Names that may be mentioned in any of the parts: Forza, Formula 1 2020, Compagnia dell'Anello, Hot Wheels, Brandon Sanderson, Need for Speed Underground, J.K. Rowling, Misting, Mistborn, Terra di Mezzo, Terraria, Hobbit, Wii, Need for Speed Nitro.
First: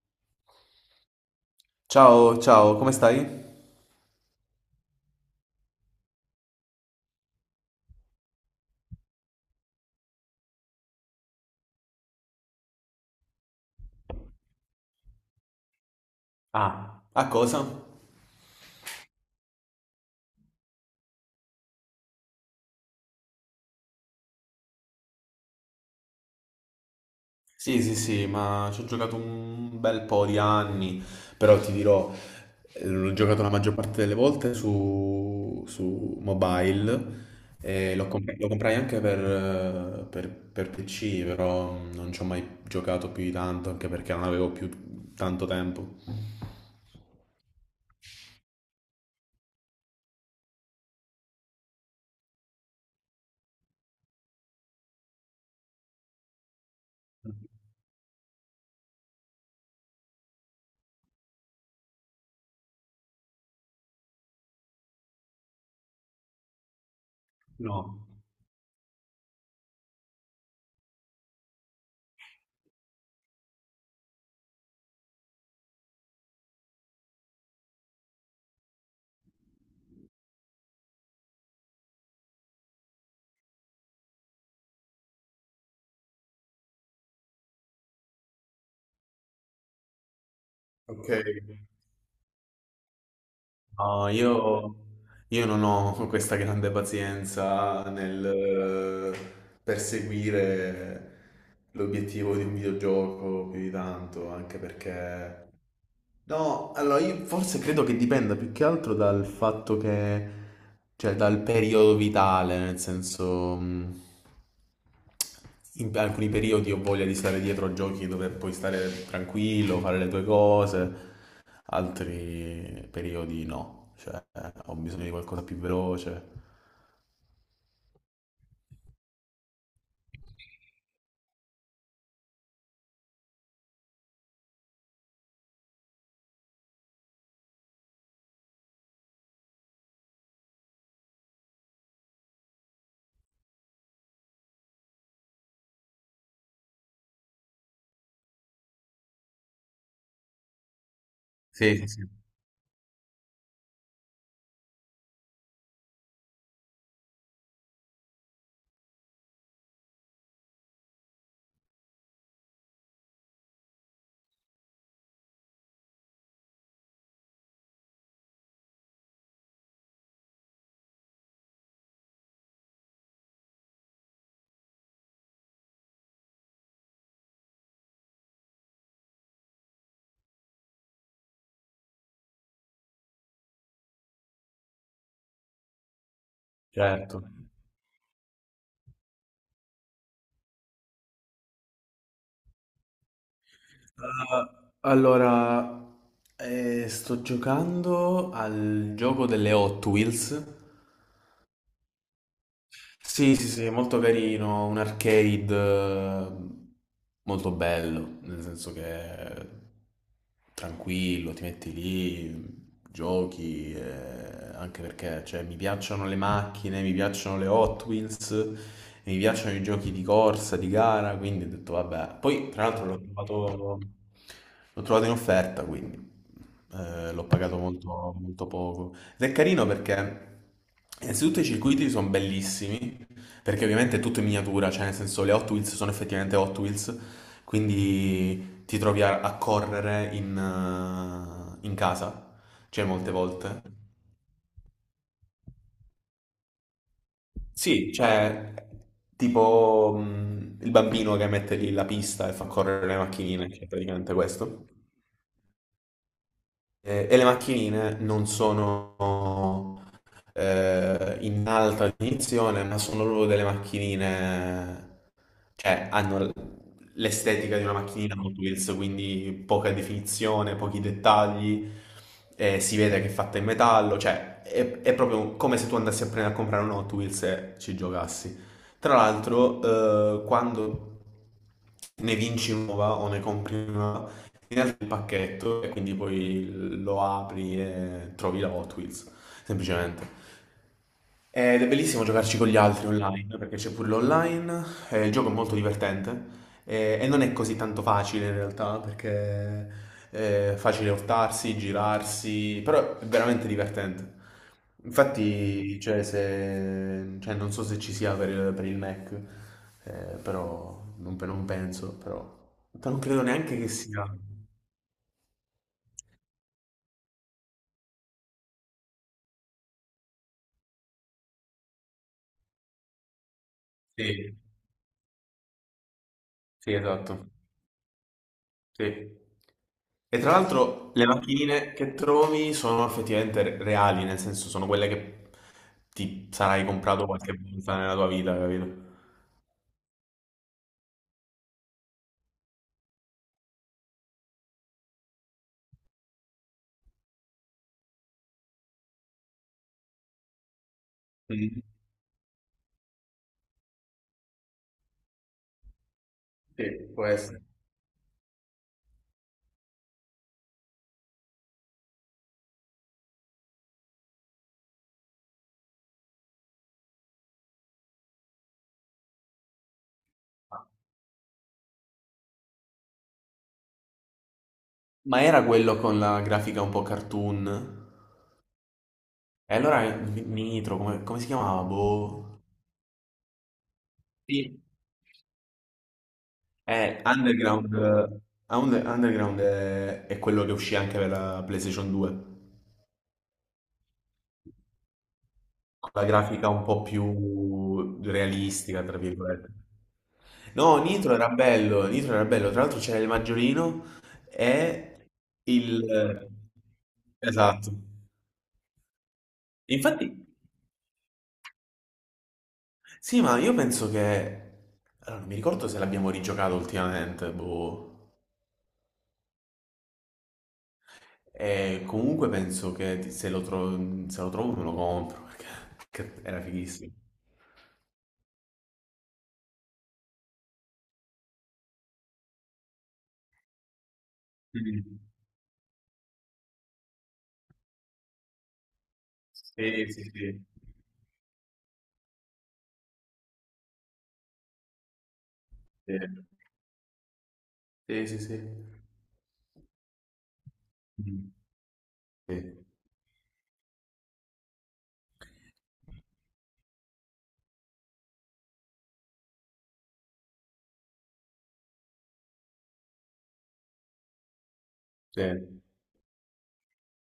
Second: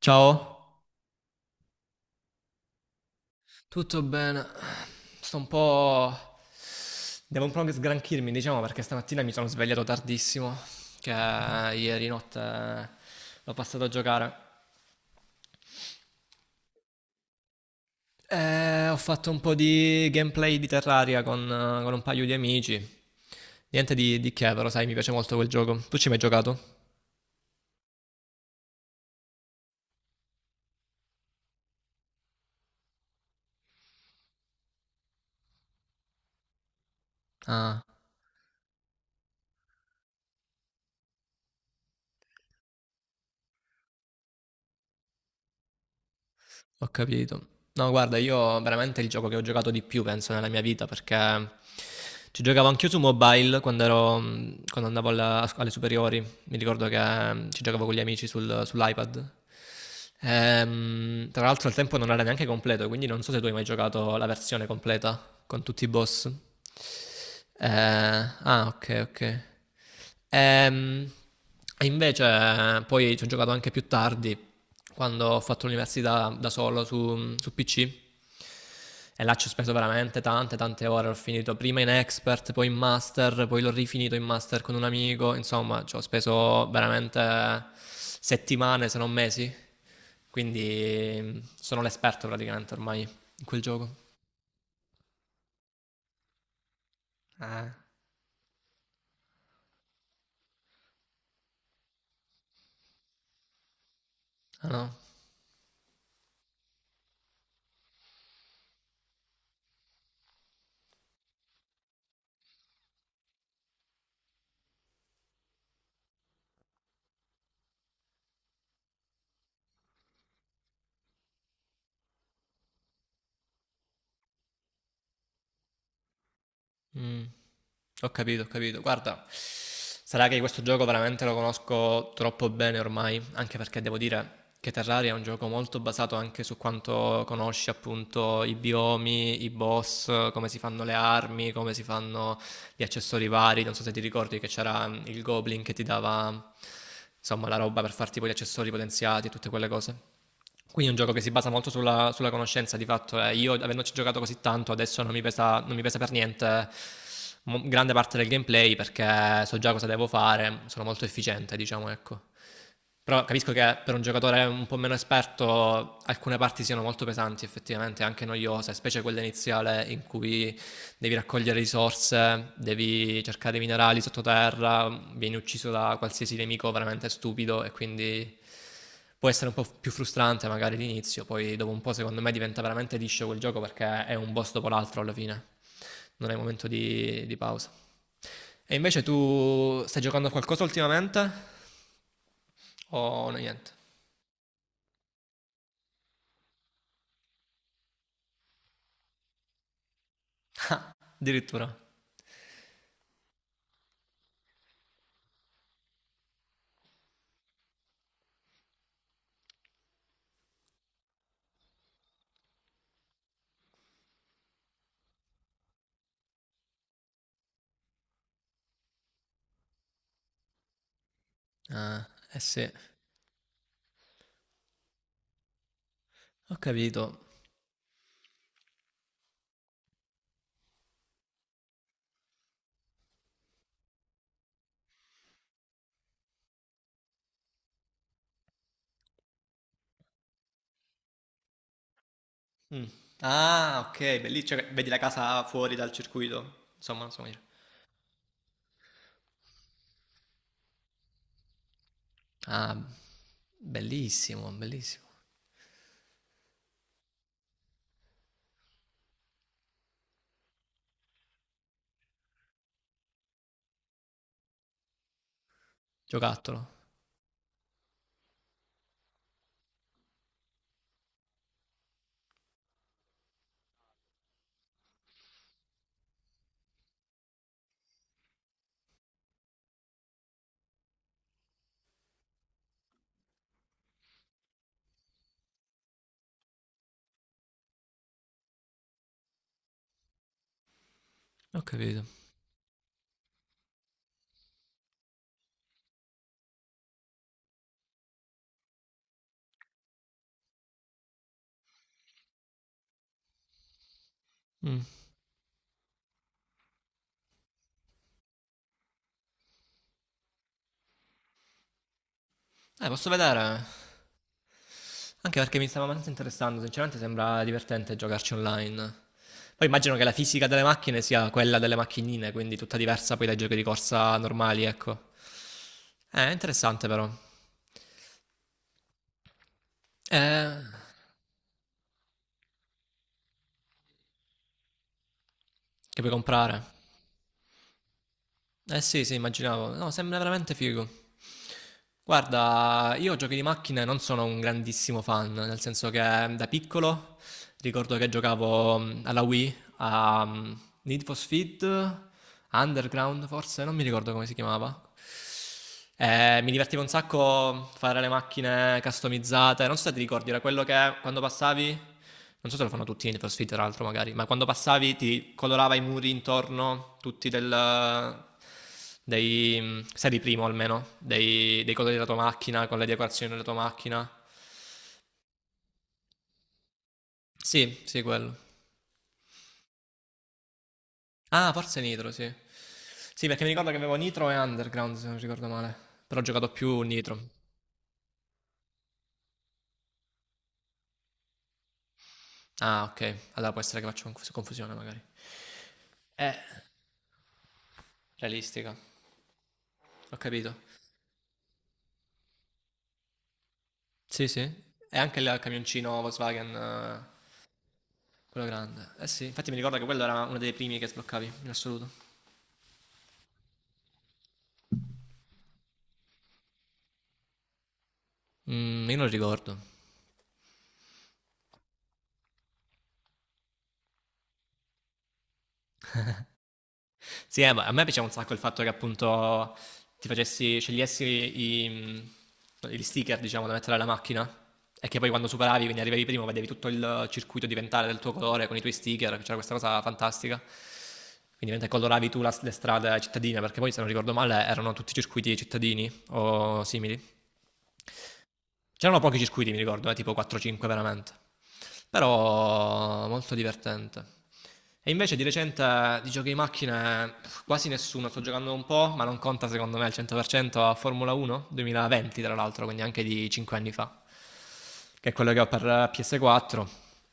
Ciao, Ciao, ciao, come stai? tutto bene? Sto un po'. Devo un po' sgranchirmi, diciamo, perché stamattina mi sono svegliato tardissimo, che ieri notte l'ho passato a giocare. Ah, a cosa? E ho fatto un po' di gameplay di Terraria con un paio di amici. Niente di che, però sai, mi piace molto quel gioco. Tu ci hai mai giocato? Sì, sì, sì, ma ci ho giocato un bel po' di anni, però ti dirò, l'ho giocato la maggior parte delle volte su mobile, Ah. e lo comprai anche per PC, però non ci ho mai giocato più di tanto, anche perché non avevo più tanto tempo. Ho capito. No, guarda, io veramente il gioco che ho giocato di più, penso, nella mia vita, perché ci giocavo anch'io su mobile quando ero, quando andavo alle superiori. Mi ricordo che ci giocavo con gli amici sull'iPad. Tra l'altro al tempo non era neanche completo, quindi non so se tu hai mai giocato la versione completa con tutti i boss. No. Ah, ok, ok. Ehm, e invece poi ci ho giocato anche più tardi, quando ho fatto l'università da solo su PC. E là ci ho speso veramente tante, tante ore. Ho finito prima in expert, poi in master, poi l'ho rifinito in master con un amico. Insomma, ci ho speso veramente settimane, se non mesi. Ok. Quindi sono l'esperto praticamente ormai in quel gioco. No, io, non ho questa grande Ah pazienza nel perseguire l'obiettivo di un videogioco più di tanto, anche no. perché. No, allora io forse credo che dipenda più che altro dal fatto che, cioè dal periodo vitale, nel senso, in alcuni periodi ho voglia di stare dietro a giochi dove puoi stare tranquillo, fare le tue cose, altri periodi no, cioè ho bisogno di qualcosa più veloce. Mm. Ho capito, ho capito. Guarda, sarà che questo gioco veramente lo conosco troppo bene ormai, anche perché devo dire che Terraria è un gioco molto basato anche su quanto conosci appunto i biomi, i boss, come si fanno le armi, come si fanno gli accessori vari. Non so se ti ricordi che c'era il Goblin che ti dava insomma la roba per farti poi gli accessori potenziati e tutte quelle cose. Quindi è un gioco che si basa molto Sì, sì, sì. sulla conoscenza, di fatto. Io, avendoci giocato così tanto, adesso non mi pesa, non mi pesa per niente grande parte del gameplay perché so già cosa devo fare, sono molto efficiente, diciamo, ecco. Però capisco che per un giocatore un po' meno esperto alcune parti siano molto pesanti, effettivamente, anche noiose, specie quella iniziale in cui devi raccogliere risorse, devi cercare minerali sottoterra, vieni ucciso da qualsiasi nemico veramente stupido e quindi può essere un po' più frustrante magari all'inizio, poi dopo un po' secondo me diventa veramente liscio quel gioco perché è un boss dopo l'altro alla fine, non è momento Certo. di pausa. E invece tu stai giocando a qualcosa ultimamente o no, niente? Allora, sto giocando al gioco delle Hot Wheels. Addirittura. Sì, sì, sì, è molto carino, un arcade, eh, molto bello, nel senso che è tranquillo, ti metti lì, giochi, anche perché cioè, mi piacciono le macchine, mi piacciono le Hot Wheels, e mi piacciono i giochi di corsa, di gara, quindi ho detto Ah, vabbè. eh Poi sì, tra ho l'altro l'ho trovato in offerta, quindi capito. l'ho pagato molto, molto poco. Ed è carino perché innanzitutto i circuiti sono bellissimi, perché ovviamente è tutto in miniatura, cioè nel senso le Hot Wheels sono effettivamente Hot Wheels, quindi ti trovi a correre in casa, Mm. cioè molte volte. Ah, ok, bellissimo. Cioè, vedi la casa fuori dal circuito? Insomma, insomma, Sì, cioè tipo il bambino che mette lì la pista e fa ah, correre le macchinine, cioè praticamente bellissimo, questo. bellissimo. E le macchinine non sono in alta definizione, ma sono proprio delle macchinine, cioè, hanno Giocattolo. l'estetica di una macchinina Hot Wheels, quindi poca definizione, pochi dettagli, si vede che è fatta in metallo, cioè è proprio come se tu andassi a prendere a comprare un Hot Wheels e ci giocassi. Tra l'altro, quando ne vinci una nuova o ne compri una nuova, ti arriva il pacchetto e quindi poi lo apri e trovi la Hot Wheels, semplicemente. Ho Ed è capito. bellissimo giocarci con gli altri online, perché c'è pure l'online, il gioco è molto divertente, e non è così tanto facile in realtà, perché è facile urtarsi, girarsi, però è veramente divertente. Mm. Infatti, cioè, non so se ci sia per il, Mac, però non, penso, però non Posso credo neanche vedere. che sia. Anche perché mi stava abbastanza interessando, sinceramente sembra divertente giocarci online. Poi immagino che la fisica delle macchine sia quella delle macchinine, quindi tutta diversa poi dai giochi di corsa Sì, normali, ecco. Sì, Interessante però. esatto. Sì. E tra Eh, l'altro le macchinine che trovi sono effettivamente reali, nel senso sono quelle che che puoi ti comprare? sarai comprato qualche volta nella tua vita, Eh capito? sì, sì, immaginavo. No, sembra veramente figo. Guarda, io giochi di macchine non sono un grandissimo fan, nel senso che da piccolo ricordo che giocavo alla Wii a Need for Mm. Speed, Underground forse, non mi ricordo come si chiamava. Mi divertivo un Sì, può essere. sacco fare le macchine customizzate. Non so se ti ricordi, era quello che quando passavi. Non so se lo fanno tutti in Need for Speed, tra l'altro, magari. Ma quando passavi ti colorava i muri intorno, tutti del. Dei, sei di primo almeno, dei, colori della tua macchina, con le decorazioni della tua macchina. Ma era quello con la grafica un po' Sì, cartoon? sì, quello. E allora Nitro, come si Ah, chiamava? forse Nitro, sì. Boh. Sì, perché mi ricordo che avevo Nitro e Sì. Underground, se non ricordo male. Però ho giocato più Nitro. Underground, Underground è quello che uscì anche per la PlayStation 2. Ah, ok. Allora può essere che faccio confusione, magari. La Eh, grafica un po' più realistica. realistica, tra virgolette. Ho capito. No, Nitro era bello, Nitro era bello. Tra l'altro c'era il Maggiolino Sì, sì. E e anche il il. camioncino Volkswagen, Esatto. quello grande. Eh sì, infatti mi ricordo che quello Infatti, era uno dei primi che sbloccavi, in assoluto. sì, ma io penso che. Allora, non mi ricordo se l'abbiamo rigiocato ultimamente, boh. Io non ricordo. E comunque penso che se lo trovo me lo compro, perché era fighissimo. Sì, ma a me piaceva un sacco il fatto che appunto ti facessi, scegliessi gli sticker, diciamo, da mettere alla macchina. E che Mm. poi quando superavi, quindi arrivavi primo, vedevi tutto il circuito diventare del tuo colore con i tuoi sticker, c'era questa cosa Sì, sì, fantastica. sì. Quindi mentre coloravi tu le strade cittadine, perché poi se non ricordo male erano tutti circuiti cittadini Sì, o simili. sì, sì. C'erano pochi circuiti, mi ricordo, tipo 4-5 veramente. Mm. Sì. Però molto divertente. E invece di recente di giochi di macchine quasi nessuno, sto giocando un po', ma non conta secondo me al 100% a Formula 1 2020 tra l'altro, quindi anche di 5 anni fa che è Sì, quello che ho per PS4.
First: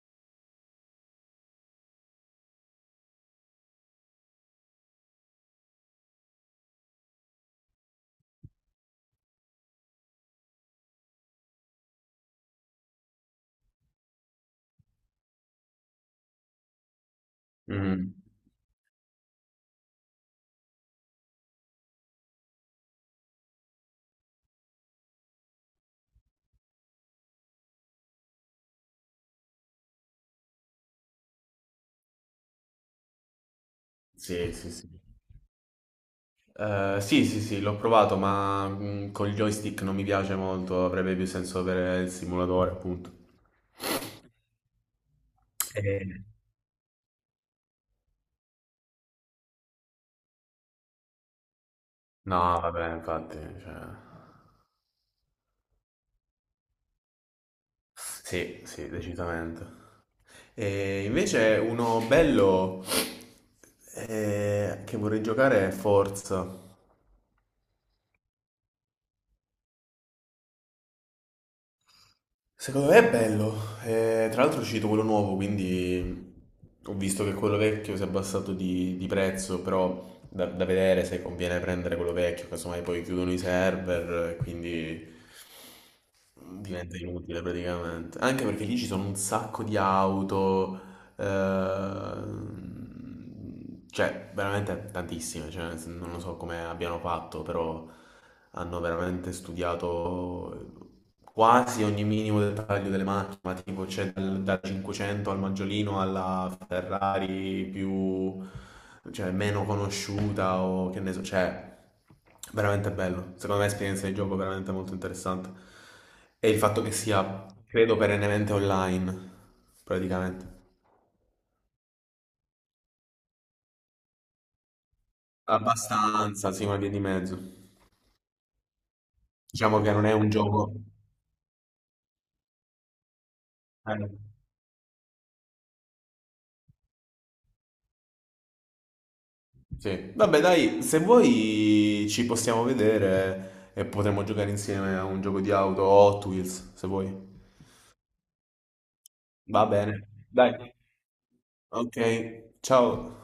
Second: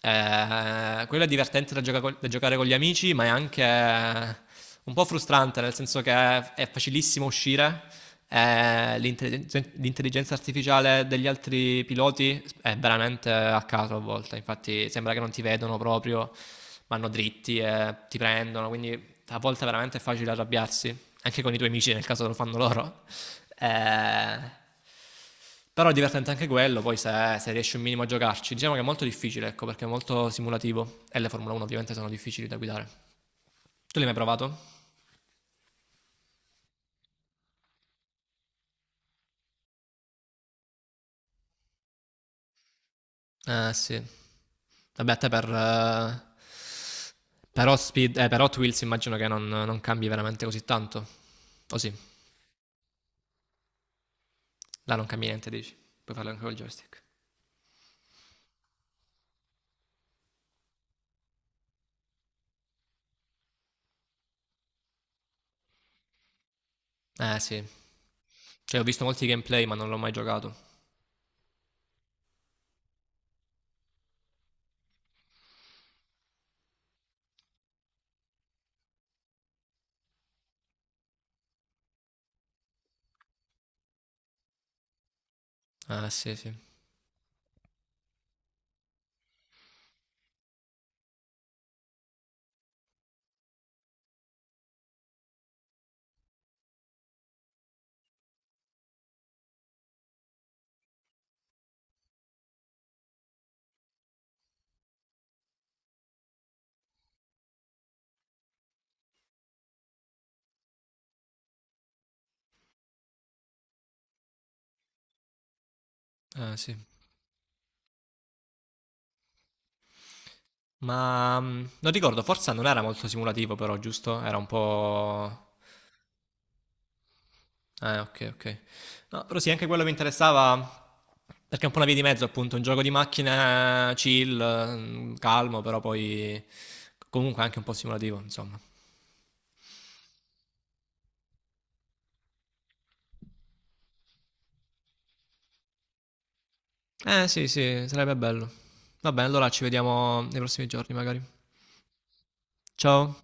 Quello è divertente da giocare con gli amici, ma è anche un po' frustrante, nel senso che è facilissimo uscire. L'intelligenza artificiale degli altri piloti è veramente a caso a volte, infatti sembra che non ti vedono proprio, vanno dritti e mhm. ti prendono, quindi a volte veramente è facile arrabbiarsi anche con i tuoi amici nel caso lo fanno loro. Eh, però è divertente anche quello, poi se riesci un minimo a giocarci. Diciamo che è molto difficile, ecco, perché è molto simulativo. E le Formula 1 ovviamente sono difficili da guidare. Tu l'hai mai Sì, provato? sì, sì. Sì, sì, sì, l'ho provato, ma con il joystick non mi piace molto, avrebbe più senso per il simulatore, appunto. Eh sì. Vabbè, a te per... Eh, eh, per, Hot Speed- eh, per Hot Wheels immagino che non cambi veramente così tanto. O sì, No, vabbè, infatti, cioè. là non cambi niente, dici. Puoi farlo anche col joystick. Sì, sì, decisamente. E invece uno bello, che vorrei giocare è Forza. Eh sì. Cioè, ho visto molti gameplay, ma non l'ho mai giocato. Secondo me è bello. Tra l'altro è uscito quello nuovo, quindi ho visto che quello vecchio si è abbassato di prezzo, però da vedere se conviene prendere quello vecchio, casomai poi chiudono i server, quindi Eh sì, sì. diventa inutile praticamente. Anche perché lì ci sono un sacco di auto, cioè, veramente tantissime, cioè, non lo so come abbiano fatto, però hanno veramente studiato quasi ogni minimo dettaglio delle macchine, ma tipo c'è dal 500 al Maggiolino alla Ferrari più, cioè, meno conosciuta o che ne so, cioè, veramente bello. Secondo me è esperienza di gioco veramente molto interessante. E Eh il sì. fatto che sia, credo, perennemente online, praticamente. Ma non ricordo, Forza non era molto simulativo però, giusto? Era un po'. Abbastanza, sì, una via di mezzo. Ok, ok. No, però sì, anche Diciamo quello mi che non è un gioco. interessava perché è un po' una via di mezzo, appunto, un gioco di macchine Eh, chill, calmo, però poi comunque anche un po' simulativo, insomma. sì. Vabbè, dai, se vuoi ci possiamo vedere e potremo giocare insieme a un gioco di auto o Hot Wheels, se vuoi. Eh sì, sì, sarebbe bello. Va bene, allora ci Va bene. vediamo nei Dai. prossimi giorni magari. Ok, ciao. Ciao.